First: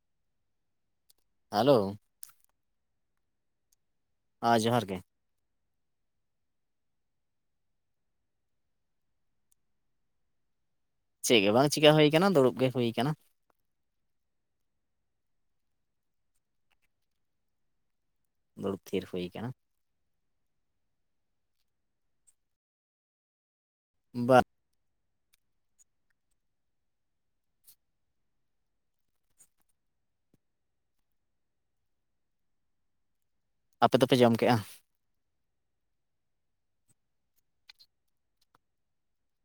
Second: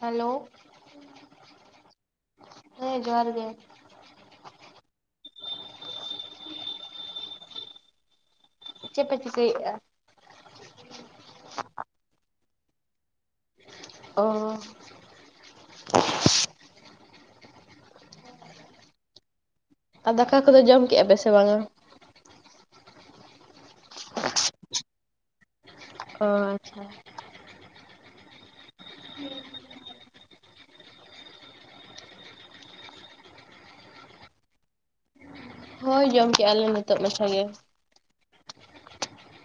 Hello hello ᱦᱮᱸᱻ ᱡᱚᱦᱟᱨ ᱜᱮ, ᱦᱟᱸ ᱡᱚᱦᱟᱨ ᱜᱮ ᱪᱮᱫ ᱯᱮ ᱪᱤᱠᱟᱹ ᱮᱭᱟ ᱪᱮᱫ ᱜᱮ ᱵᱟᱝ ᱪᱮᱠᱟ ᱦᱩᱭ ᱟᱠᱟᱱᱟ ᱫᱩᱲᱩᱵ ᱜᱮ ᱦᱩᱭ ᱟᱠᱟᱱᱟ ᱾ ᱚᱻ ᱫᱩᱲᱩᱵ ᱛᱦᱤᱨ ᱦᱩᱭ ᱠᱟᱱᱟ ᱾ ᱟᱨ ᱫᱟᱠᱟ ᱠᱚᱫᱚ ᱡᱚᱢ ᱠᱮᱫᱼᱟ ᱯᱮ ᱥᱮ ᱵᱟᱝᱟ? ᱵᱟ ᱚ, ᱟᱪᱷᱟ ᱦᱮᱸ ᱟᱯᱮ ᱫᱚ ᱯᱮ ᱡᱚᱢ ᱠᱮᱭᱼᱟ ᱾ ᱦᱳᱭ ᱡᱚᱢ ᱠᱮᱫᱮᱜᱼᱟ ᱞᱮ ᱱᱤᱛᱚᱜ ᱢᱟᱪᱷᱟ ᱜᱮ ᱾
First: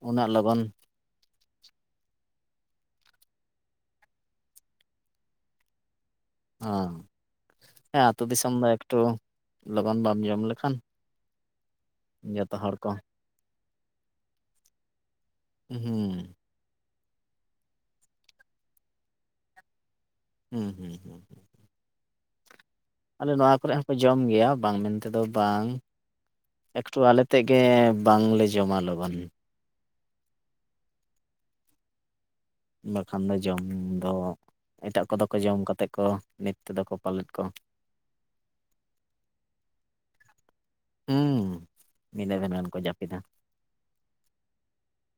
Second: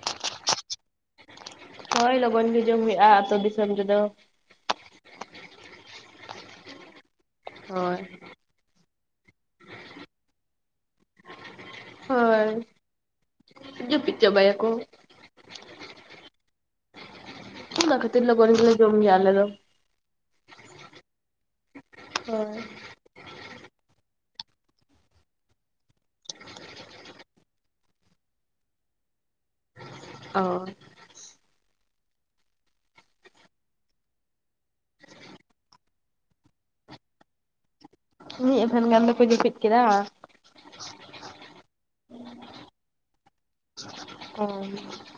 ᱩᱱᱟᱹᱜ ᱞᱚᱜᱚᱱ ᱦᱳᱭ ᱞᱚᱜᱚᱱ ᱜᱮ ᱡᱚᱢ ᱦᱩᱭᱩᱜᱼᱟ ᱟ ᱟᱹᱛᱩᱳ ᱫᱤᱥᱚᱢ ᱨᱮᱫᱚ ᱾ ᱦᱸ ᱦᱳᱭ ᱦᱮᱸ ᱟᱹᱛᱩ ᱫᱤᱥᱚᱢ ᱫᱚ ᱮᱠᱴᱩ ᱞᱚᱜᱚᱱ ᱵᱟᱢ ᱡᱚᱢ ᱞᱮᱠᱷᱟᱱ ᱡᱚᱛᱚ ᱦᱳᱭ, ᱦᱚᱲ ᱠᱚ ᱡᱟᱯᱤᱫ ᱪᱟᱵᱟᱭᱟᱠᱚ ᱾ ᱦᱩᱸ ᱚᱱᱟ ᱚᱱᱟ ᱠᱷᱟᱹᱛᱤᱨ ᱞᱚᱜᱚᱱ ᱜᱮᱞᱮ ᱡᱚᱢ ᱜᱮᱭᱟ ᱟᱞᱮ ᱫᱚ ᱦᱩᱸᱻ ᱦᱩᱸᱻ ᱦᱚᱭ ᱟᱞᱮ ᱱᱚᱣᱟ ᱠᱚᱨᱮ ᱦᱚᱸᱠᱚᱮ ᱡᱚᱢ ᱜᱮᱭᱟ, ᱵᱟᱝ ᱢᱮᱱᱛᱮᱫᱚ ᱵᱟᱝ ᱾ ᱮᱠᱴᱩ ᱟᱞᱮ ᱛᱮᱫ ᱜᱮ ᱵᱟᱝᱞᱮ ᱡᱚᱢᱟᱞᱚᱵᱚᱱ ᱚ ᱵᱟᱠᱷᱟᱱ ᱫᱚ ᱡᱚᱢ ᱫᱚ ᱮᱴᱟᱜ ᱠᱚᱫᱚ ᱠᱚ ᱡᱚᱢ ᱠᱟᱛᱮᱫ ᱠᱚ ᱱᱤᱛ ᱛᱮᱫᱚ ᱠᱚ ᱯᱟᱞᱮᱫ ᱠᱚ ᱾ ᱢᱤᱫ ᱮᱵᱷᱮᱱ ᱜᱟᱱ ᱫᱚᱠᱚ ᱡᱟᱹᱯᱤᱫ ᱠᱮᱫᱟ ᱾ ᱦᱩᱸ ᱢᱤᱫᱤᱫᱟᱹ ᱫᱷᱤᱱ ᱜᱟᱱ ᱠᱚ ᱡᱟᱹᱯᱤᱫᱟ ᱾ ᱦᱩᱸ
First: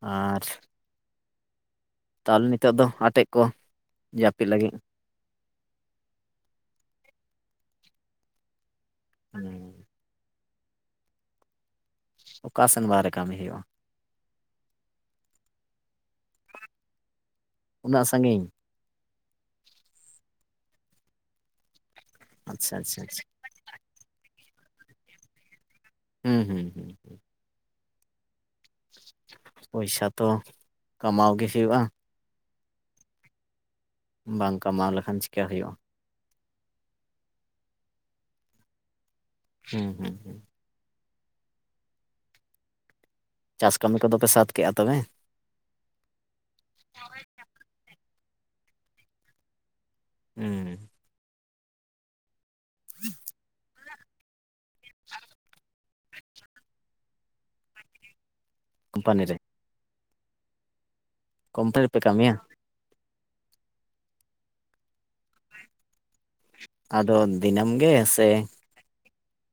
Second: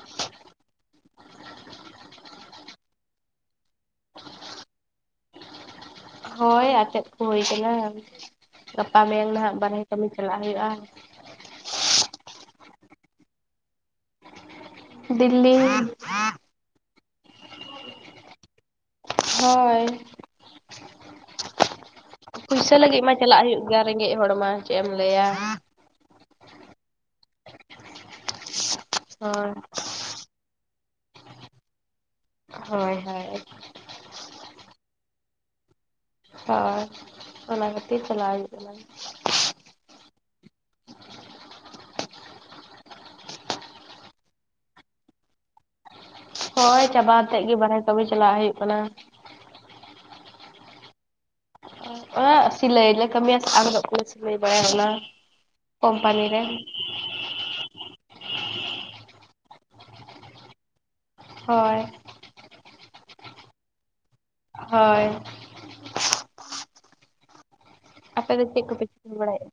ᱟᱪᱷᱟ ᱛᱟᱦᱚᱞᱮ ᱱᱤᱛᱚᱜ ᱫᱚ ᱟᱴᱮᱫ ᱠᱚ ᱡᱟᱹᱯᱤᱫ ᱞᱟᱹᱜᱤᱫ ᱦᱳᱭ ᱟᱛᱮᱫ ᱠᱚ ᱦᱩᱭ ᱟᱠᱟᱱᱟ ᱜᱟᱯᱟ ᱢᱮᱭᱟᱝ ᱱᱟᱦᱟᱜ ᱦᱩᱸ, ᱵᱟᱨᱦᱮ ᱠᱟᱹᱢᱤ ᱪᱟᱞᱟᱜ ᱦᱩᱭᱩᱜᱼᱟ᱾ ᱚᱠᱟ ᱥᱮᱱ ᱵᱟᱦᱨᱮ ᱠᱟᱹᱢᱤ ᱦᱩᱭᱩᱜᱼᱟ? ᱫᱤᱞᱞᱤ ᱩᱱᱟᱹᱜ ᱥᱟᱺᱜᱤᱧ? ᱦᱳᱭ ᱯᱩᱭᱥᱟᱹ ᱟᱪᱪᱷᱟ ᱞᱟᱹᱜᱤᱫ ᱟᱪᱪᱷᱟ ᱢᱟ ᱟᱪᱪᱷᱟ ᱪᱟᱞᱟᱜ ᱦᱩᱭᱩᱜ ᱜᱮᱭᱟ ᱨᱮᱸᱜᱮᱡ ᱦᱚᱲ ᱢᱟ ᱪᱮᱫ ᱮᱢ ᱞᱟᱹᱭᱟ᱾ ᱦᱩᱸ ᱦᱩᱸ ᱦᱩᱸ ᱯᱚᱭᱥᱟ ᱛᱚ ᱠᱟᱢᱟᱣ ᱜᱮ ᱦᱩᱭᱩᱜᱼᱟ᱾ ᱦᱳᱭ ᱦᱳᱭ ᱵᱟᱝ ᱠᱟᱢᱟᱣ ᱞᱮᱠᱷᱟᱱ ᱪᱮᱠᱟ ᱦᱩᱭᱩᱜᱼᱟ᱾ ᱦᱳᱭ ᱚᱱᱟ ᱠᱷᱟᱹᱛᱤᱨ ᱪᱟᱞᱟᱣ ᱦᱩᱭᱩᱜ ᱠᱟᱱᱟ᱾ ᱦᱩᱸ ᱦᱩᱸ ᱦᱩᱸ ᱪᱟᱥ ᱠᱟᱹᱢᱤ ᱠᱚᱫᱚ ᱯᱮ ᱥᱟᱫ ᱠᱮᱫᱼᱟ ᱛᱚᱵᱮ? ᱦᱳᱭ ᱪᱟᱵᱟ ᱠᱟᱛᱮᱫ ᱜᱮ ᱵᱟᱨᱦᱮ ᱠᱟᱹᱢᱤ ᱪᱟᱞᱟᱣ ᱦᱩᱭᱩᱜ ᱠᱟᱱᱟ᱾ ᱦᱩᱸ ᱟᱜ ᱥᱤᱞᱟᱹᱭᱤᱱᱮ ᱠᱟᱹᱢᱤᱭᱟ ᱥᱮ [unintelligible] [unintelligible] ᱥᱤᱞᱟᱹᱭ ᱵᱟᱲᱟᱭ ᱚᱱᱟ ᱠᱳᱢᱯᱟᱱᱤ ᱨᱮ᱾ ᱠᱳᱢᱯᱟᱱᱤ ᱨᱮ ᱦᱳᱭ ᱠᱳᱢᱯᱟᱱᱤ ᱨᱮᱯᱮ ᱠᱟᱹᱢᱤᱭᱟ? ᱦᱳᱭ ᱟᱫᱚ ᱫᱤᱱᱢ ᱜᱮ ᱥᱮ ᱟᱯᱮ ᱫᱚ ᱪᱮᱫ ᱠᱚᱯᱮ ᱪᱤᱠᱟᱹ ᱵᱟᱲᱟᱭᱼᱟ?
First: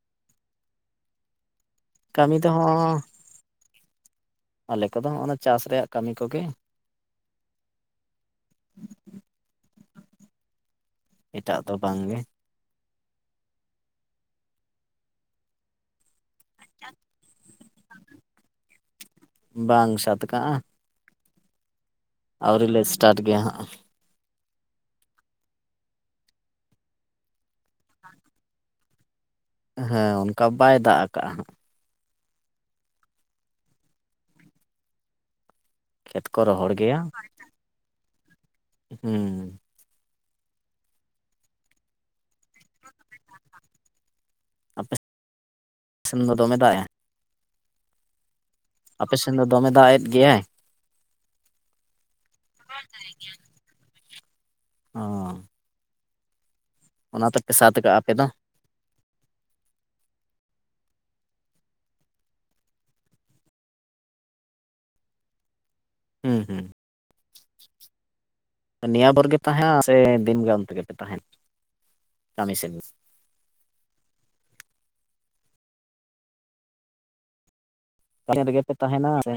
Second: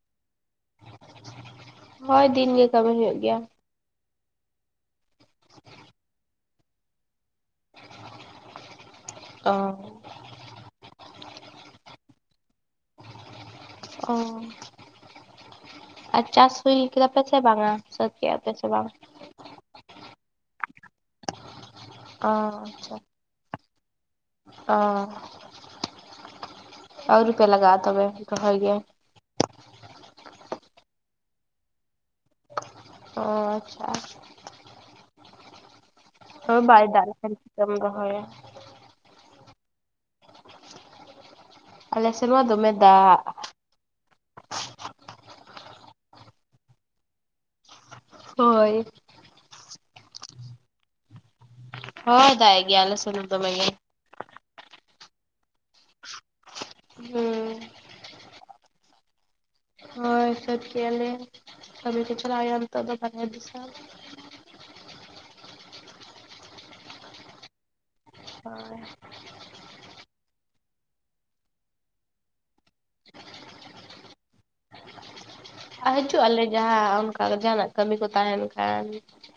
ᱦᱳᱭ ᱠᱟᱹᱢᱤ ᱫᱚ ᱫᱤᱱ ᱜᱮ ᱠᱟᱹᱢᱤ ᱦᱚᱸ ᱦᱩᱭᱩᱜ ᱜᱮᱭᱟ᱾ ᱟᱞᱮ ᱠᱚᱫᱚ ᱦᱚᱸᱜᱱᱟ ᱪᱟᱥ ᱨᱮᱭᱟᱜ ᱠᱟᱹᱢᱤ ᱠᱚᱜᱮ᱾ [inaudible] ᱚ ᱮᱴᱟᱜ ᱫᱚ ᱵᱟᱝᱜᱮ᱾ ᱚ ᱟᱨ ᱪᱟᱥ ᱦᱩᱭ ᱠᱮᱫᱟ ᱯᱮ ᱥᱮ ᱵᱟᱝᱟ ᱥᱟᱹᱛ ᱠᱮᱫᱼᱟ ᱯᱮ ᱥᱮ ᱵᱟᱝᱟ? ᱵᱟᱝ ᱥᱟᱛ ᱠᱟᱜᱼᱟ᱾ ᱚ ᱟᱹᱣᱨᱤ ᱞᱮ ᱟᱪᱪᱷᱟ ᱥᱴᱟᱴ ᱜᱮᱭᱟ ᱦᱟᱸᱜ᱾ ᱚ ᱟᱹᱣᱨᱤ ᱯᱮ ᱞᱟᱜᱟᱣ-ᱟ ᱛᱚᱵᱮ ᱨᱚᱦᱟᱭ ᱜᱮ᱾ ᱦᱮᱸ ᱚᱱᱠᱟ ᱵᱟᱭ ᱫᱟᱜ ᱟᱠᱟᱫ-ᱟ᱾ ᱚ ᱟᱪᱪᱷᱟ ᱠᱷᱮᱛᱼᱼ ᱛᱚᱵᱮ ᱵᱟᱭ ᱫᱟᱜ ᱠᱷᱟᱱ ᱪᱮᱫ ᱡᱚᱢ ᱨᱚᱦᱚᱭᱟ᱾ ᱦᱮᱸ ᱟᱞᱮ ᱥᱮᱱ ᱢᱟ ᱫᱚᱢᱮ ᱫᱟᱜ᱾ ᱟᱯᱮ ᱥᱮᱱ ᱫᱚ ᱫᱚᱢᱮ ᱫᱚᱜ ᱮ ᱦᱳᱭ ᱟᱯᱮᱥᱮᱱ ᱫᱚ ᱫᱚᱢᱮ ᱫᱟᱜ ᱮᱫ ᱜᱮᱭᱟᱭ? ᱦᱚᱭ ᱫᱟᱜ ᱮ ᱜᱮᱭᱟᱭ ᱟᱞᱮ ᱥᱮᱱ ᱫᱚᱢᱮ ᱜᱮ᱾ ᱚ ᱚᱱᱟ ᱛᱮᱯᱮ ᱦᱩᱸ ᱥᱟᱛ ᱠᱟᱜᱼᱟ ᱟᱯᱮ ᱫᱚ ᱡᱚᱢ ᱥᱟᱹᱛ ᱠᱮᱭᱟᱞᱮ ᱠᱟᱢᱤ ᱠᱚ ᱪᱷᱟᱞᱟᱜ ᱦᱩᱭᱩᱜ-ᱟ ᱱᱤᱛᱚᱜ ᱫᱚ ᱵᱟᱨᱦᱮ ᱫᱤᱥᱟᱢ᱾ ᱦᱩᱸ ᱦᱩᱸ ᱦᱳᱭ ᱱᱤᱭᱟᱹ ᱵᱷᱳᱨ ᱜᱮ ᱛᱟᱦᱮᱸᱱᱟ ᱥᱮ ᱫᱤᱱᱜᱟᱱ ᱛᱮᱜᱮ ᱯᱮ ᱛᱟᱦᱮᱸᱱᱟ ᱠᱟᱹᱢᱤ ᱥᱮᱫ? ᱟᱨ ᱦᱤᱡᱩᱜ ᱟᱞᱮ ᱡᱟᱦᱟᱸ ᱚᱱᱠᱟ ᱡᱟᱦᱟᱱᱟᱜ ᱠᱟᱹᱢᱤ ᱠᱚ ᱛᱟᱦᱮᱱ ᱨᱮᱜᱮ ᱯᱮ ᱠᱷᱟᱱ᱾ ᱛᱟᱦᱮᱸᱱᱟ ᱥᱮ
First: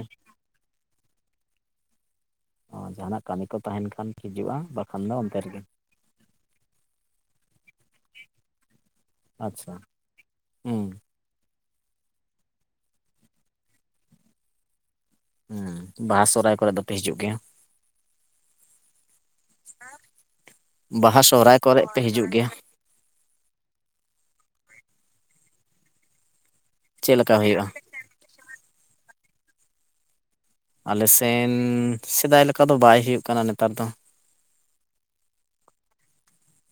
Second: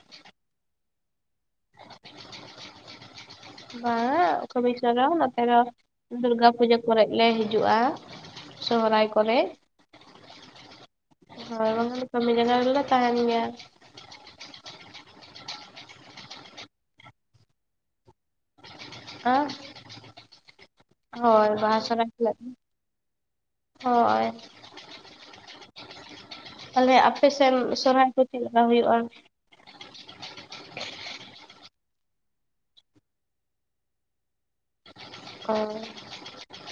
ᱚ ᱡᱟᱦᱟᱱᱟᱜ ᱠᱟᱹᱢᱤ ᱠᱚ ᱛᱟᱦᱮᱸᱱ ᱠᱷᱟᱱ ᱵᱟᱝ ᱦᱤᱡᱩᱜᱼᱟ ᱠᱚᱵᱤᱥᱚ ᱵᱟᱠᱷᱟᱱ ᱦᱚᱸ ᱚᱱᱛᱮ ᱱᱚᱛᱮ ᱫᱚ ᱨᱮᱜᱮ ᱫᱩᱨᱜᱟ ᱯᱩᱡᱟᱹ ᱠᱚᱨᱮ ᱜᱮᱞᱮ ᱦᱤᱡᱩᱜᱼᱟ᱾ ᱥᱚᱦᱨᱟᱭ ᱠᱚᱨᱮ ᱟᱪᱪᱷᱟ ᱦᱩᱸ ᱦᱳᱭ ᱵᱟᱝᱠᱷᱟᱱ ᱠᱟᱹᱢᱤ ᱡᱟᱭᱜᱟ ᱨᱮᱞᱮ ᱛᱟᱦᱮᱸᱱ ᱜᱮᱭᱟ ᱵᱟᱦᱟ ᱥᱚᱦᱚᱨᱟᱭ ᱠᱚᱨᱮ ᱫᱚ ᱯᱮ ᱦᱤᱡᱩᱜ ᱜᱮᱭᱟ ᱟᱨ ᱵᱟᱦᱟ ᱦᱳᱭ ᱥᱚᱨᱦᱟᱭ ᱠᱚ ᱵᱟᱦᱟ ᱨᱮ ᱯᱮ ᱥᱚᱦᱨᱟᱭ ᱦᱤᱡᱩᱜ ᱦᱤᱞᱳᱜ ᱜᱮᱭᱟ ᱦᱳᱭ ᱛᱟᱦᱚᱞᱮ ᱪᱮᱫ ᱟᱯᱮ ᱞᱮᱠᱟ ᱥᱮᱱ ᱦᱩᱭᱩᱜᱼᱟ ᱥᱚᱨᱦᱟᱭ ᱠᱚ ᱪᱮᱫ ᱞᱮᱠᱟ ᱦᱩᱭᱩᱜᱼᱟ ᱟᱞᱮ ᱥᱮᱱ ᱥᱮᱫᱟᱭ ᱞᱮᱠᱟ ᱫᱚ ᱵᱟᱭ ᱦᱩᱭᱩᱜ ᱠᱟᱱᱟ ᱱᱮᱛᱟᱨ ᱫᱚ ᱚ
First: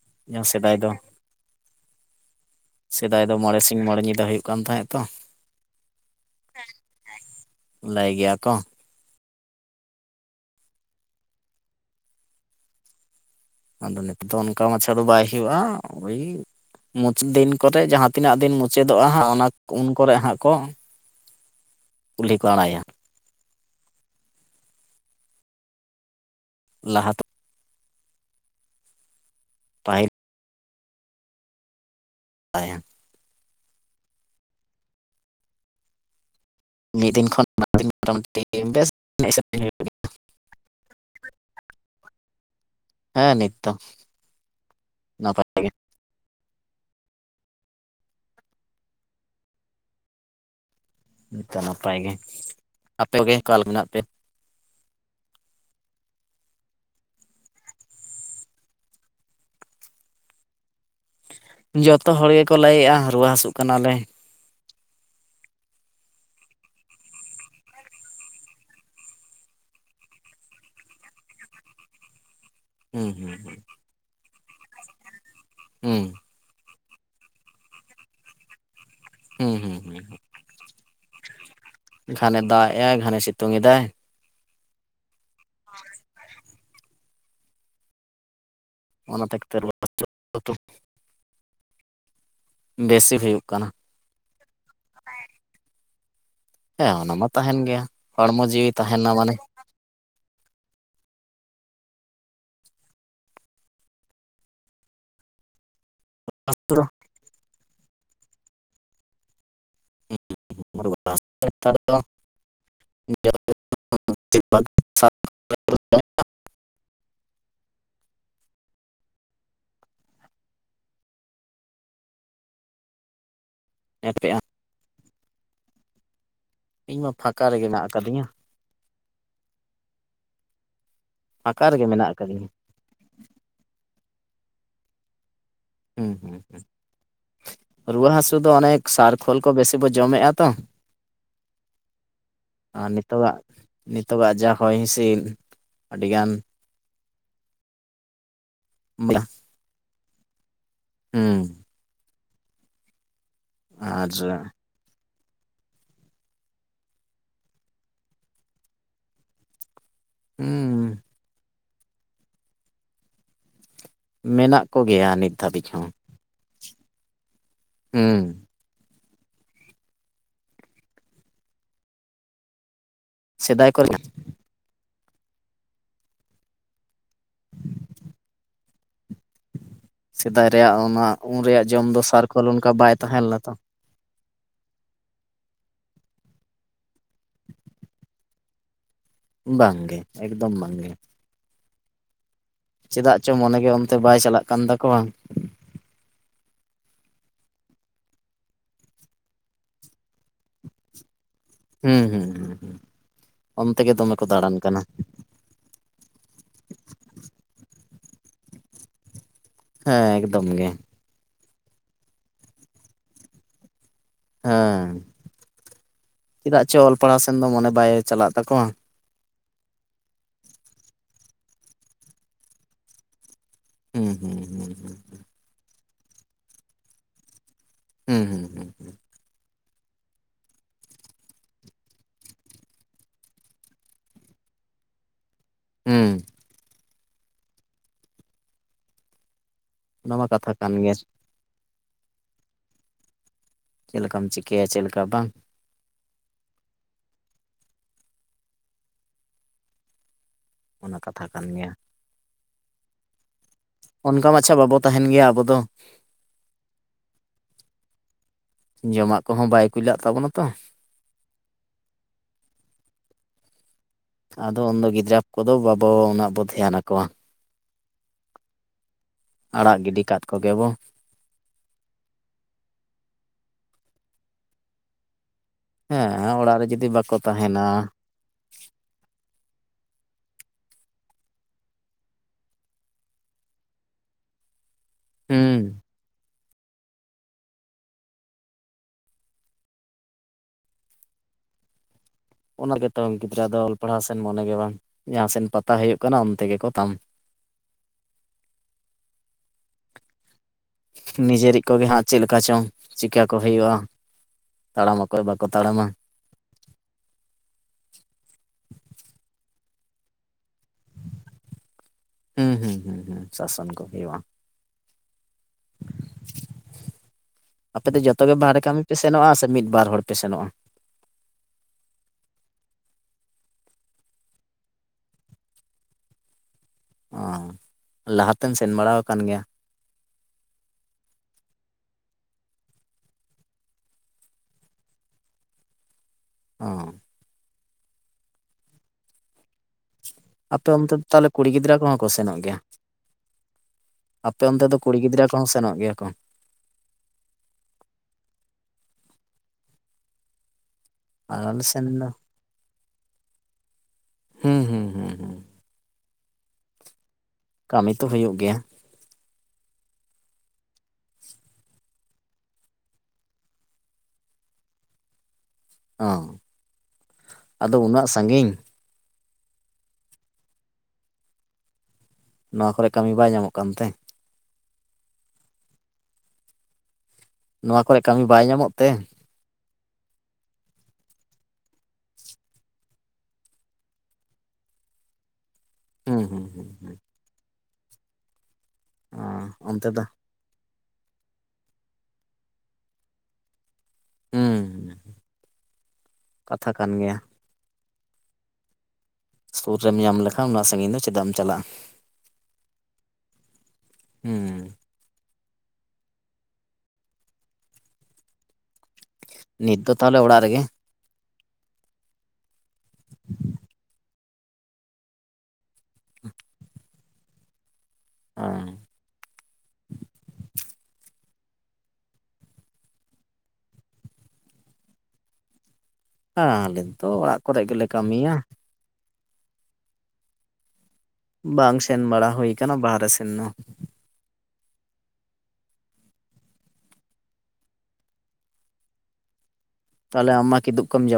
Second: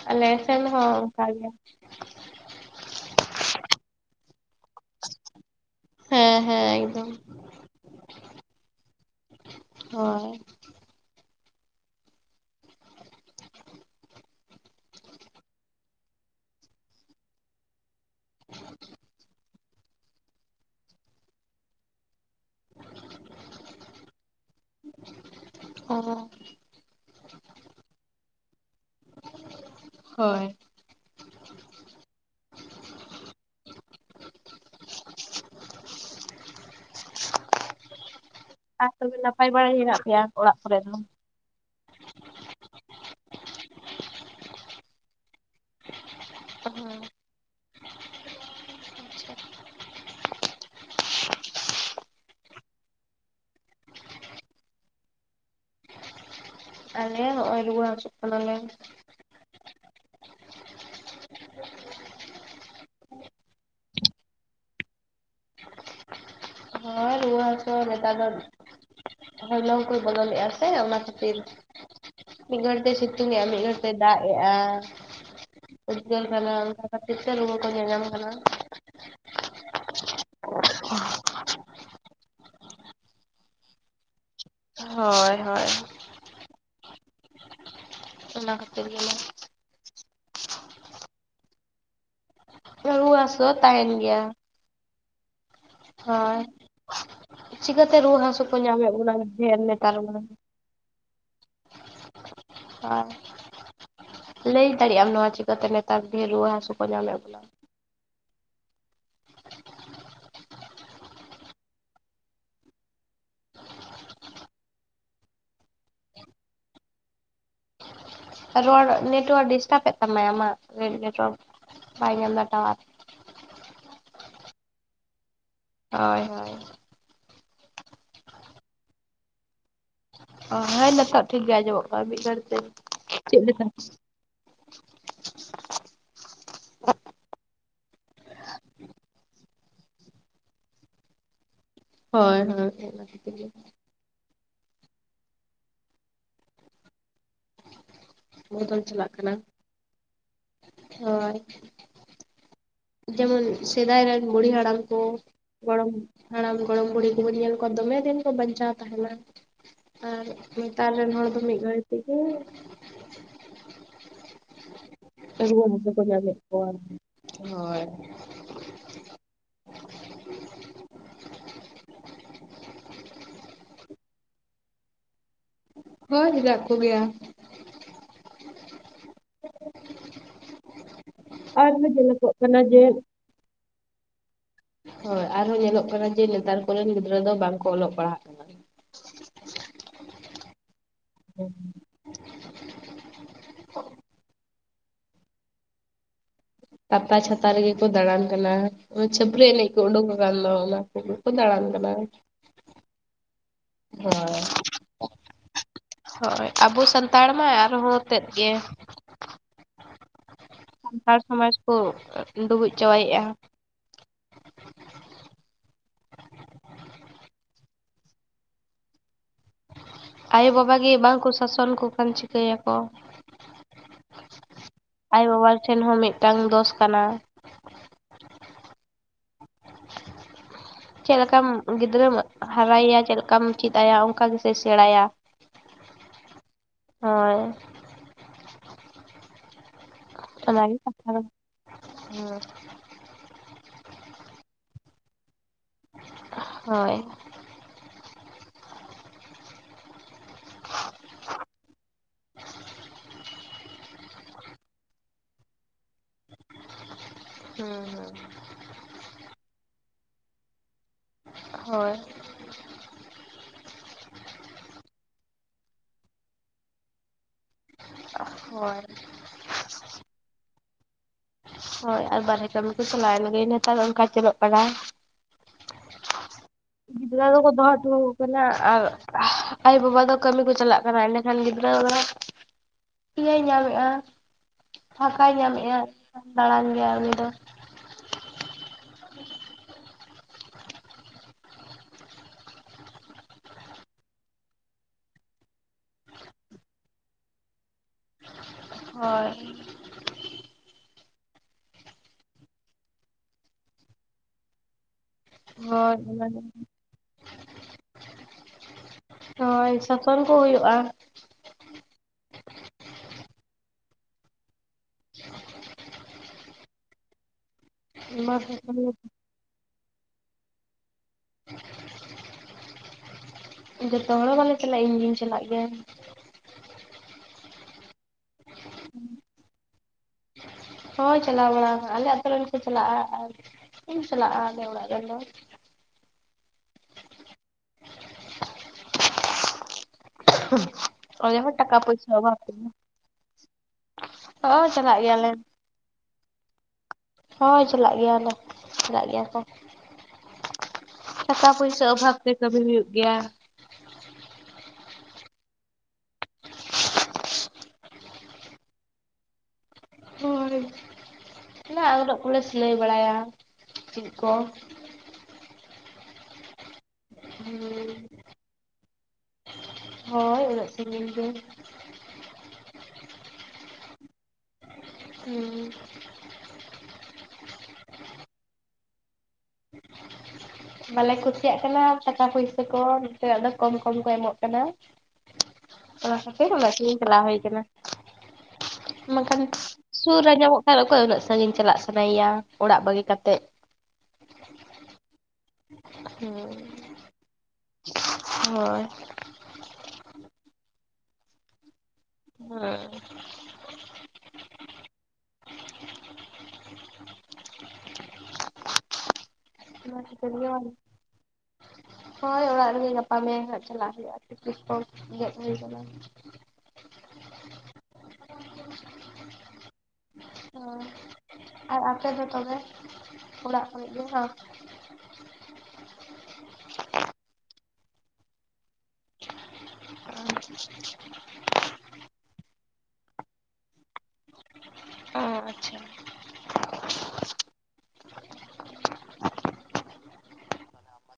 ᱟᱞᱮ ᱡᱟᱦᱟᱸ ᱥᱮᱱ ᱥᱮᱫᱟᱭ ᱦᱚᱸ ᱫᱚ ᱚᱝᱠᱟ ᱜᱮ ᱥᱮᱫᱟᱭ ᱫᱚ ᱢᱚᱬᱮ ᱥᱤᱧ ᱢᱚᱬᱮ ᱧᱤᱫᱟᱹ ᱦᱩᱭᱩᱜ ᱠᱟᱱ ᱛᱟᱦᱮᱸᱜ-ᱟ ᱛᱚ ᱦᱮᱸ ᱦᱮᱸ ᱮᱠᱫᱚᱢ ᱞᱟᱹᱭ ᱜᱮᱭᱟ ᱠᱚ ᱦᱳᱭ ᱟᱫᱚ ᱱᱤᱛᱳᱜ ᱫᱚ ᱚᱱᱠᱟ ᱢᱟᱪᱷᱟ ᱫᱚ ᱵᱟᱭ ᱦᱩᱭᱩᱜᱼᱟ ᱳᱭ ᱢᱩᱪᱟᱹᱫ ᱫᱤᱱ ᱠᱚᱨᱮ ᱡᱟᱦᱟᱸ ᱛᱤᱱᱟᱹᱜ ᱫᱤᱱ ᱢᱩᱪᱟᱹᱫᱚᱜᱼᱟ ᱦᱟᱸᱜ ᱚᱱᱟ ᱩᱱ ᱠᱚᱨᱮ ᱦᱟᱸᱜ ᱠᱚ ᱠᱩᱞᱦᱤ ᱠᱚ ᱟᱲᱟᱭᱟ ᱚ ᱞᱟᱦᱟᱛᱮ ᱯᱟᱹᱦᱤᱞ ᱦᱳᱭ ᱛᱟᱭᱟ ᱢᱤᱫ ᱫᱤᱱ ᱠᱷᱚᱱ ᱵᱟᱨ ᱫᱤᱱ ᱢᱚᱴᱟᱢᱩᱴᱤ ᱟᱨ ᱵᱮᱥ ᱛᱚᱵᱮ ᱮᱱᱮᱡ ᱱᱟᱯᱟᱭ ᱥᱮᱨᱮᱧ ᱵᱟᱲᱟ ᱜᱮ ᱦᱩᱭᱩᱜ ᱦᱮᱱᱟᱜ ᱯᱮᱭᱟ ᱚᱲᱟᱜ ᱠᱚᱨᱮ ᱫᱚ ᱦᱮᱸ ᱱᱤᱛ ᱫᱚ ᱱᱟᱯᱟᱭ ᱜᱮ ᱦᱮᱸ‌ ᱛᱚ ᱱᱟᱯᱟᱭ ᱜᱮ ᱟᱯᱮ ᱜᱮ ᱚᱠᱟᱞ ᱢᱮᱱᱟᱜ ᱯᱮᱭᱟ ᱟᱞᱮ ᱦᱚᱸᱜ-ᱚᱭ ᱨᱩ ᱨᱩᱣᱟᱹ ᱦᱟᱹᱥᱩᱜ ᱠᱟᱱᱟᱞᱮ ᱡᱚᱛᱚ ᱦᱚᱲ ᱜᱮᱠᱚ ᱞᱟᱹᱭᱮᱜᱼᱟ ᱨᱩᱣᱟᱹ ᱦᱟᱹᱥᱩᱜ ᱠᱟᱱᱟᱞᱮ ᱦᱮᱹ ᱨᱩᱣᱟᱹ ᱦᱟᱥᱩ ᱦᱚᱸ ᱱᱮᱛᱟᱨ ᱫᱚ ᱦᱚᱭ ᱞᱚᱝ ᱠᱚᱭ ᱵᱚᱫᱚᱞᱮᱜᱼᱟ ᱥᱮ ᱚᱱᱟ ᱠᱷᱟᱹᱛᱤᱨ, ᱢᱤᱫ ᱜᱷᱟᱹᱲᱤᱡ ᱛᱮ ᱦᱩᱸ ᱥᱤᱛᱩᱝ ᱦᱩᱸ ᱮᱜᱼᱟ ᱢᱤᱫ ᱜᱷᱟᱹᱲᱤᱡ ᱫᱟᱜ ᱮᱼᱟ ᱦᱩᱸ ᱩᱫᱜᱟᱹᱨ ᱠᱟᱱᱟ, ᱚᱱᱠᱟ ᱠᱷᱟᱹᱛᱤᱨ ᱛᱮ ᱨᱩᱣᱟᱹ ᱠᱚ ᱧᱟᱧᱟᱢ ᱠᱟᱱᱟ᱾ ᱦᱩᱸ ᱦᱩᱸ ᱦᱩᱸ ᱦᱩᱸ ᱜᱷᱟᱱᱮ ᱫᱟᱜ ᱮᱜ-ᱟᱭ ᱜᱷᱟᱱᱮ ᱥᱤᱛᱩᱝ ᱮᱫᱟᱭ ᱦᱳᱭ ᱦᱳᱭ [unintelligible] ᱚᱱᱟᱛᱮᱜᱮᱛᱚ [inaudible] ᱵᱮᱥᱤ ᱨᱩᱣᱟᱹ ᱦᱩᱭᱩᱜ ᱦᱟᱥᱩ ᱦᱚᱸ ᱠᱟᱱᱟ ᱛᱟᱦᱮᱱ ᱜᱮᱭᱟ ᱦᱳᱭ ᱦᱮᱸ ᱚᱱᱟ ᱢᱟ ᱛᱟᱦᱮᱱ ᱜᱮᱭᱟ ᱪᱤᱠᱟᱹᱛᱮ ᱨᱩᱣᱟᱹ ᱦᱟᱹᱥᱩ ᱦᱚᱲᱢᱚ ᱠᱚ ᱡᱤᱣᱤ ᱧᱟᱢᱮᱫ ᱵᱚᱱᱟ ᱛᱟᱦᱮᱱᱟ ᱢᱟᱱᱮ ᱰᱷᱮᱨ ᱱᱮᱛᱟᱨ ᱢᱟ ᱟᱨ ᱞᱟᱹᱭ ᱫᱟᱲᱮᱭᱟᱜ-ᱟᱢ ᱱᱚᱣᱟ ᱪᱤᱠᱟᱛᱮ ᱱᱮᱛᱟᱨ ᱜᱮ ᱨᱩᱣᱟᱹ ᱦᱟᱹᱥᱩ ᱠᱚ ᱯᱮᱜᱼᱟ ᱧᱟᱢᱮᱫ ᱵᱚᱱᱟ [unintelligible] ᱱᱮᱛᱟᱨ ᱫᱚ [unintelligible] ᱨᱚᱲ ᱱᱮᱴᱣᱟᱨᱠ ᱰᱤᱥᱴᱟᱵᱮᱫ ᱛᱟᱢᱟᱭ ᱟᱢᱟᱜ ᱨᱮ ᱱᱮᱴᱣᱟᱨᱠ ᱵᱟᱭ ᱧᱟᱢᱫᱟ ᱴᱟᱣᱟᱨ ᱮᱢ ᱠᱮᱜ-ᱟᱢ ᱦᱳᱭ ᱦᱳᱭ ᱤᱧ ᱢᱟ ᱯᱷᱟᱸᱠᱟ ᱨᱮᱜᱮ ᱢᱮᱱᱟᱜ ᱟᱠᱟᱫᱤᱧᱟ᱾ ᱚ, ᱦᱳᱭ ᱱᱤᱛᱚᱜ ᱴᱷᱤᱠ ᱜᱮ ᱯᱷᱟᱸᱠᱟ ᱟᱸᱡᱚᱢᱚᱜ ᱨᱮᱜᱮ ᱠᱟᱱᱟᱼᱟ ᱢᱮᱱᱟᱜ ᱢᱤᱫ ᱜᱷᱟᱹᱲᱤᱡ ᱟᱠᱟᱫᱤᱧᱟ ᱛᱮ ᱪᱮᱫ ᱞᱮᱠᱟ ᱦᱩᱸ ᱦᱩᱸ ᱦᱩᱸ [unintelligible] ᱨᱩᱣᱟᱹ ᱦᱟᱹᱥᱩ ᱫᱚ ᱚᱱᱮᱠ ᱥᱟᱨ ᱠᱷᱳᱞ ᱠᱚ ᱵᱮᱥᱤ ᱵᱚ ᱡᱚᱢᱮᱜᱼᱟ ᱛᱚ ᱦᱳᱭ ᱦᱳᱭ ᱟᱨ ᱚᱱᱟ ᱠᱷᱟᱹᱛᱤᱨ ᱱᱤᱛᱚᱜᱟᱜ ᱜᱮ ᱱᱤᱛᱚᱜᱟᱜ ᱡᱟ ᱦᱚᱭ ᱦᱤᱸᱥᱤᱫ ᱟᱹᱰᱤᱜᱟᱱ ᱵᱚᱫᱚᱞ ᱪᱟᱞᱟᱜ ᱠᱟᱱᱟ ᱦᱳᱭ ᱦᱩᱸ ᱡᱮᱢᱚᱱ ᱥᱮᱫᱟᱭ ᱟᱨ ᱨᱮᱱ ᱵᱩᱲᱦᱤ ᱦᱟᱲᱟᱢ ᱠᱚ ᱜᱚᱲᱚᱢ ᱦᱟᱲᱟᱢ ᱜᱚᱲᱚᱢ ᱵᱩᱲᱦᱤ ᱠᱚᱵᱚᱱ ᱧᱮᱞ ᱠᱚᱣᱟ ᱫᱚᱢᱮ ᱫᱤᱱ ᱠᱚ ᱵᱟᱧᱪᱟᱣ ᱛᱟᱦᱮᱸᱱᱟ᱾ ᱟᱨ ᱱᱮᱛᱟᱨ ᱦᱩᱸ ᱨᱮᱱ ᱦᱚᱲ ᱫᱚ ᱢᱤᱫ ᱜᱷᱟᱹᱲᱤ ᱛᱤᱜᱤ ᱢᱮᱱᱟᱜ ᱠᱚᱜᱮᱭᱟ ᱱᱤᱛ ᱫᱷᱟᱹᱵᱤᱡ ᱦᱚᱸ ᱡᱚᱜᱟᱡᱚᱜ ᱠᱚ ᱦᱚᱭ ᱦᱩᱸ ᱥᱮᱫᱟᱭ ᱠᱚᱨᱮ ᱱᱟᱜ ᱦᱚᱭ ᱦᱮᱱᱟᱜ ᱠᱚ ᱜᱮᱭᱟ ᱥᱮᱫᱟᱭ ᱨᱮᱭᱟᱜ ᱚᱱᱟ ᱩᱱ ᱨᱮᱭᱟᱜ ᱡᱚᱢ ᱟᱨᱦᱚᱸ ᱫᱚ ᱧᱮᱞᱚᱜᱚᱜ ᱥᱟᱨᱠᱚ ᱠᱟᱱᱟ ᱚᱱᱠᱟ ᱵᱟᱭ ᱛᱟᱦᱮᱸ ᱞᱮᱱᱟ ᱛᱚ᱾ ᱦᱚᱭ ᱟᱨᱦᱚᱸ ᱧᱮᱞᱚᱜ ᱠᱟᱱᱟ ᱡᱮ ᱱᱮᱛᱟᱨ ᱠᱚᱨᱮᱱ ᱜᱤᱫᱽᱨᱟᱹ ᱫᱚ ᱵᱟᱝᱠᱚ ᱚᱞᱚᱜ ᱯᱟᱲᱦᱟᱜ ᱠᱟᱱᱟ᱾ ᱵᱟᱝᱜᱮ ᱮᱠᱫᱚᱢ ᱵᱟᱝᱜᱮ [inaudible] ᱪᱮᱫᱟᱜ ᱪᱚᱝ ᱢᱚᱱᱮᱜᱮ ᱚᱱᱛᱮ ᱵᱟᱭ ᱪᱟᱞᱟᱜ ᱠᱟᱱ ᱛᱟᱠᱚᱶᱟ ᱯᱟᱛᱟ ᱪᱷᱟᱛᱟ ᱨᱮᱜᱮ ᱠᱚ ᱫᱟᱬᱟᱱ ᱠᱟᱱᱟ ᱪᱷᱟᱹᱯᱨᱤ ᱮᱱᱮᱡ ᱠᱚ ᱩᱰᱩᱠ ᱟᱠᱟᱱ ᱫᱚ ᱚᱱᱟ ᱩᱱᱡᱩ ᱠᱚ ᱫᱟᱲᱟᱱ ᱠᱟᱱᱟ ᱦᱩᱸ ᱦᱟᱸ ᱦᱩᱸ ᱦᱩᱸ ᱚᱱᱛᱮ ᱜᱮ ᱫᱚᱢᱮ ᱠᱚ ᱫᱟᱬᱟᱱ ᱠᱟᱱᱟ ᱦᱚᱭ ᱟᱵᱚ ᱥᱟᱱᱛᱟᱲ ᱢᱟ ᱟᱨᱦᱚᱸ ᱛᱮᱫ ᱜᱮ ᱦᱮᱸ ᱮᱠᱫᱚᱢ ᱜᱮ ᱥᱟᱱᱛᱟᱲ ᱥᱚᱢᱟᱡᱽ ᱠᱚ ᱰᱩᱵᱩᱡ ᱪᱟᱵᱟᱭᱮᱫᱼᱟ ᱦᱮᱸ ᱪᱮᱫᱟᱜ ᱪᱚ ᱚᱞ ᱯᱟᱲᱦᱟᱣ ᱥᱮᱱ ᱫᱚ ᱢᱚᱱᱮ ᱵᱟᱭ ᱪᱟᱞᱟᱜ ᱛᱟᱠᱚᱣᱟ ᱟᱭᱚ ᱵᱟᱵᱟ ᱜᱮ ᱵᱟᱝᱠᱚ ᱥᱟᱥᱚᱱ ᱠᱚ ᱠᱷᱟᱱ ᱪᱤᱠᱟᱹᱭᱟᱠᱚ᱾ ᱦᱩᱸ ᱦᱩᱸ ᱦᱩᱸ ᱟᱭᱚ ᱵᱟᱵᱟ ᱴᱷᱮᱱ ᱦᱚᱸ ᱢᱤᱫᱴᱟᱝ ᱫᱚᱥ ᱠᱟᱱᱟ᱾ ᱦᱩᱸ [inaudible] ᱪᱮᱫ ᱞᱮᱠᱟᱢ ᱜᱤᱫᱽᱨᱟᱹᱢ ᱦᱟᱨᱟᱭᱮᱭᱟ ᱪᱮᱫ ᱞᱮᱠᱟᱢ ᱪᱮᱫ ᱟᱭᱟ ᱚᱱᱠᱟ ᱜᱮᱥᱮ ᱥᱮᱬᱟᱭᱟ [inaudible] ᱦᱩᱸ ᱦᱚᱭ ᱚᱱᱟ ᱢᱟ ᱠᱟᱛᱷᱟ ᱠᱟᱱ ᱚᱟᱜᱮ ᱜᱮᱭᱟ ᱠᱟᱛᱷᱟ ᱦᱩᱸ ᱪᱮᱫ ᱞᱮᱠᱟᱢ ᱪᱤᱠᱟᱹᱭᱟ ᱪᱮᱫ ᱞᱮᱠᱟ ᱵᱟᱝ? ᱦᱚᱭ ᱚᱱᱟ ᱠᱟᱛᱷᱟ ᱠᱟᱱ ᱜᱮᱭᱟ [inaudible] ᱚᱱᱠᱟ ᱢᱟᱪᱷᱟ ᱵᱟᱵᱚ ᱛᱟᱦᱮᱱ ᱜᱮᱭᱟ ᱟᱵᱚ ᱫᱚ᱾ ᱦᱩᱸ ᱦᱩᱸ ᱡᱚᱢᱟᱜ ᱠᱚᱦᱚᱸ ᱵᱟᱭ ᱠᱩᱞᱟᱜ ᱛᱟᱵᱚᱱᱟ ᱛᱚ ᱦᱚᱭ ᱟᱫᱚ ᱩᱱᱫᱚ ᱜᱤᱫᱽᱨᱟᱹᱵ ᱠᱚᱫᱚ ᱵᱟᱵᱚ ᱩᱱᱟᱹᱜ ᱵᱚ ᱫᱷᱮᱭᱟᱱ ᱟᱠᱚᱣᱟ ᱦᱚᱭ ᱟᱲᱟᱜ ᱜᱤᱰᱤ ᱠᱟᱫ ᱠᱚᱜᱮᱵᱚ ᱦᱚᱭ ᱟᱨ ᱵᱟᱨᱦᱮ ᱠᱟᱹᱢᱤ ᱠᱚ ᱪᱟᱞᱟᱣᱮᱱ ᱜᱮ ᱱᱮᱛᱟᱨ ᱚᱱᱠᱟ ᱪᱚᱞᱚᱜ ᱠᱟᱱᱟ ᱦᱮᱸ ᱚᱲᱟᱜ ᱨᱮ ᱡᱩᱫᱤ ᱵᱟᱠᱚ ᱜᱤᱫᱽᱨᱟᱹ ᱫᱚᱠᱚ ᱛᱟᱦᱮᱱᱟ ᱫᱚᱦᱚ ᱦᱚᱴᱚ ᱟᱠᱚ ᱠᱟᱱᱟ ᱟᱨ ᱟᱭᱚ-ᱵᱟᱵᱟ ᱫᱚ ᱠᱟᱹᱢᱤ ᱠᱚ ᱪᱟᱞᱟᱜ ᱠᱟᱱᱟ ᱮᱸᱰᱮᱠᱷᱟᱱ ᱜᱤᱫᱽᱨᱟᱹ ᱫᱚ ᱯᱤᱭᱟᱭ ᱧᱟᱢᱮᱜᱼᱟ ᱯᱷᱟᱸᱠᱟᱭ ᱧᱟᱢᱮᱜᱼᱟ ᱦᱩᱸ ᱫᱟᱬᱟᱱ ᱜᱮᱭᱟᱭ ᱩᱱᱤ ᱫᱚ᱾ ᱚᱱᱟ ᱜᱮᱛᱚ ᱜᱤᱫᱽᱨᱟᱹ ᱫᱚ ᱚᱞ ᱯᱟᱲᱦᱟᱣ ᱥᱮᱫ ᱢᱚᱱᱮ ᱜᱮ ᱵᱟᱝ, ᱡᱟᱦᱟᱸ ᱥᱮᱱ ᱯᱟᱛᱟ ᱦᱩᱭᱩᱜ ᱠᱟᱱᱟ ᱚᱱᱛᱮ ᱜᱮᱠᱚ ᱛᱟᱢ᱾ ᱦᱳᱭ᱾ ᱱᱤᱡᱮᱨᱤᱡ ᱠᱚᱜᱮ ᱦᱟᱸᱜ ᱪᱮᱫ ᱞᱮᱠᱟ ᱪᱚ ᱪᱤᱠᱟ. ᱠᱚ ᱦᱩᱭᱩᱜᱼᱟ ᱛᱟᱲᱟᱢ ᱚᱠᱚᱭ ᱵᱟᱠᱚ ᱛᱟᱲᱟᱢᱟ ᱚᱱᱟ ᱜᱮ ᱦᱚᱭ ᱥᱟᱥᱚᱱ ᱠᱚ ᱦᱩᱭᱩᱜᱼᱟ ᱦᱩᱸ ᱦᱩᱸ ᱦᱩᱸ ᱦᱩᱸ ᱥᱟᱥᱟᱱ ᱠᱚ ᱦᱩᱭᱩᱜᱼᱟ᱾ [inaudible] ᱟᱯᱮ ᱫᱚ ᱡᱚᱛᱚ ᱚᱱᱟ ᱜᱮ ᱵᱟᱦᱨᱮ ᱥᱟᱥᱚᱱ ᱠᱟᱹᱢᱤ ᱯᱮ ᱥᱮᱱᱚᱜᱼᱟ ᱥᱮ ᱢᱤᱫ ᱵᱟᱨ ᱦᱚᱲ ᱯᱮ ᱥᱮᱱᱚᱜᱼᱟ ᱡᱚᱛᱚ ᱦᱚᱲ ᱵᱟᱞᱮ ᱪᱟᱞᱟᱜ ᱤᱧ ᱜᱤᱧ ᱪᱟᱞᱟᱜ ᱜᱮᱭᱟ᱾ ᱚ ᱞᱟᱦᱟᱛᱮᱢ ᱥᱮᱱ ᱵᱟᱲᱟᱣ ᱟᱠᱟᱱ ᱜᱮᱭᱟ᱾ ᱦᱚᱭ ᱪᱟᱞᱟᱣ ᱵᱟᱲᱟᱣᱟᱠ ᱟᱞᱮ ᱟᱛᱚ ᱨᱮᱱ ᱠᱚ ᱪᱟᱞᱟᱜᱼᱟ ᱟᱨ ᱤᱧ ᱥᱟᱞᱟᱜ ᱟᱞᱮ ᱚᱲᱟᱜ ᱨᱤᱱ ᱫᱚ᱾ ᱚᱸ ᱟᱯᱮ ᱚᱱᱛᱮ ᱫᱚ ᱛᱟᱦᱚᱞᱮ ᱚᱸᱰᱮ ᱦᱚᱸ ᱠᱩᱲᱤ ᱴᱟᱠᱟ ᱜᱤᱫᱽᱨᱟᱹ ᱠᱚᱦᱚᱸ ᱠᱚ ᱯᱩᱭᱥᱟᱹ ᱚᱵᱷᱟᱵ ᱥᱮᱱᱚᱜ ᱛᱮ ᱜᱮᱭᱟ? ᱟᱯᱮ ᱚᱱᱛᱮ ᱦᱚᱸ ᱫᱚ ᱪᱟᱞᱟᱜ ᱠᱩᱲᱤ ᱜᱤᱫᱽᱨᱟᱹ ᱜᱮᱭᱟᱞᱮ ᱠᱚᱦᱚᱸ ᱥᱮᱱᱚᱜ ᱜᱮᱭᱟ ᱠᱚ᱾ ᱦᱳᱭ ᱪᱟᱞᱟᱜ ᱜᱮᱭᱟᱞᱮ, ᱪᱟᱞᱟᱜ ᱜᱮᱭᱟ ᱠᱚ᱾ ᱟᱨ ᱴᱟᱠᱟ ᱟᱞᱮ ᱯᱚᱭᱥᱟ ᱥᱮᱱ ᱫᱚ ᱚᱵᱷᱟᱵ ᱛᱮ ᱠᱟᱹᱢᱤ ᱦᱩᱭᱩᱜ ᱜᱮᱭᱟ᱾ ᱦᱩᱸ ᱦᱩᱸ ᱦᱩᱸ ᱦᱩᱸ ᱠᱟᱹᱢᱤ ᱛᱚ ᱦᱩᱭᱩᱜ ᱜᱮᱭᱟ᱾ ᱦᱳᱭ ᱚᱱᱟ ᱟᱝᱨᱚᱜ ᱠᱚᱞᱮ ᱥᱤᱞᱟᱹᱭ ᱵᱟᱲᱟᱭᱟ ᱪᱮᱫ ᱠᱚ᱾ ᱚ, ᱦᱩᱸ ᱟᱫᱚ ᱩᱱᱟᱹᱜ ᱥᱟᱺᱜᱤᱧ? ᱦᱳᱭ ᱩᱱᱟᱹᱜ ᱥᱟᱺᱜᱤᱧ ᱜᱮ᱾ ᱱᱚᱣᱟ ᱠᱚᱨᱮ ᱠᱟᱹᱢᱤ ᱵᱟᱭ ᱧᱟᱢᱚᱜ ᱠᱟᱱ ᱛᱮ? ᱦᱮᱸ [inaudible] ᱱᱚᱣᱟ ᱠᱚᱨᱮ ᱠᱟᱹᱢᱤ ᱵᱟᱭ ᱧᱟᱢᱚᱜ ᱛᱮ? [inaudible] ᱵᱟᱞᱮ ᱠᱩᱥᱤᱭᱟᱜ ᱠᱟᱱᱟ ᱴᱟᱠᱟ ᱯᱩᱭᱥᱟᱹ ᱠᱚ, ᱱᱚᱛᱮ ᱠᱚᱢ ᱠᱚᱢ ᱠᱚ ᱮᱢᱚᱜ ᱠᱟᱱᱟ᱾ ᱚᱱᱟ ᱦᱩᱸ ᱦᱩᱸ ᱠᱷᱟᱹᱛᱤᱨ ᱦᱩᱸ ᱩᱱᱟᱹᱜ ᱦᱩᱸ ᱥᱟᱺᱜᱤᱧ ᱪᱟᱞᱟᱣ ᱦᱩᱭ ᱠᱟᱱᱟ᱾ ᱚ ᱱᱚᱝᱠᱟ ᱫᱚ ᱚᱱᱛᱮ ᱫᱚ ᱥᱩᱨ ᱨᱮ ᱧᱟᱢᱚᱜ ᱠᱷᱟᱱ ᱚᱠᱚᱭ ᱩᱱᱟᱹᱜ ᱥᱟᱺᱜᱤᱧ ᱪᱟᱞᱟᱜ ᱥᱟᱱᱟᱭᱮᱭᱟ, ᱚᱲᱟᱜ ᱵᱟᱹᱜᱤ ᱠᱟᱛᱮᱫ᱾ ᱦᱩᱸ ᱦᱩᱸ ᱠᱟᱛᱷᱟ ᱠᱟᱱ ᱜᱮᱭᱟ [inaudible] ᱦᱳᱭ ᱥᱩᱨ ᱨᱮᱢ ᱧᱟᱢ ᱞᱮᱠᱷᱟᱱ ᱚᱱᱟᱹᱜ ᱥᱟᱺᱜᱤᱧ ᱫᱚ ᱪᱮᱫᱟᱜ ᱮᱢ ᱪᱟᱞᱟᱜᱼᱟ᱾ ᱦᱟᱸ ᱦᱩᱸ ᱱᱤᱛ ᱦᱮᱸ ᱫᱚ ᱚᱱᱟ ᱛᱟᱦᱚᱞᱮ ᱠᱷᱟᱹᱛᱤᱨ ᱚᱲᱟᱜ ᱜᱮ ᱨᱮᱜᱮ᱾ ᱦᱳᱭ ᱚᱲᱟᱜ ᱨᱮᱜᱮ ᱜᱟᱯᱟ ᱢᱮᱭᱟᱝ ᱦᱟᱸᱜ ᱪᱟᱞᱟᱜ ᱦᱩᱭᱩᱜᱼᱟ ᱾ ᱴᱤᱠᱴᱤᱠ ᱠᱚ ᱜᱮᱫ ᱦᱩᱭ ᱟᱠᱟᱱᱟ᱾ [unintelligible] ᱦᱚᱸ ᱟᱨ ᱟᱯᱮ ᱫᱚ ᱛᱚᱵᱮ ᱚᱲᱟᱜ ᱠᱚ ᱫᱚ ᱵᱟᱝ᱾ ᱦᱮᱸ ᱟᱞᱮ ᱛᱚ ᱚᱲᱟᱜ ᱠᱚᱨᱮ ᱜᱮᱞᱮ ᱠᱟᱹᱢᱤᱭᱟ᱾ [inaudible] ᱵᱟᱝ ᱥᱮᱱ ᱵᱟᱲᱟ ᱦᱩᱭ ᱠᱟᱱᱟ ᱵᱟᱦᱨᱮ ᱥᱮᱱ ᱦᱚᱸ᱾ ᱚ ᱟᱪᱪᱷᱟ ᱛᱟᱦᱚᱞᱮ ᱟᱢ ᱢᱟ ᱠᱤᱵᱩᱜ ᱠᱚᱢ ᱡᱚᱢ,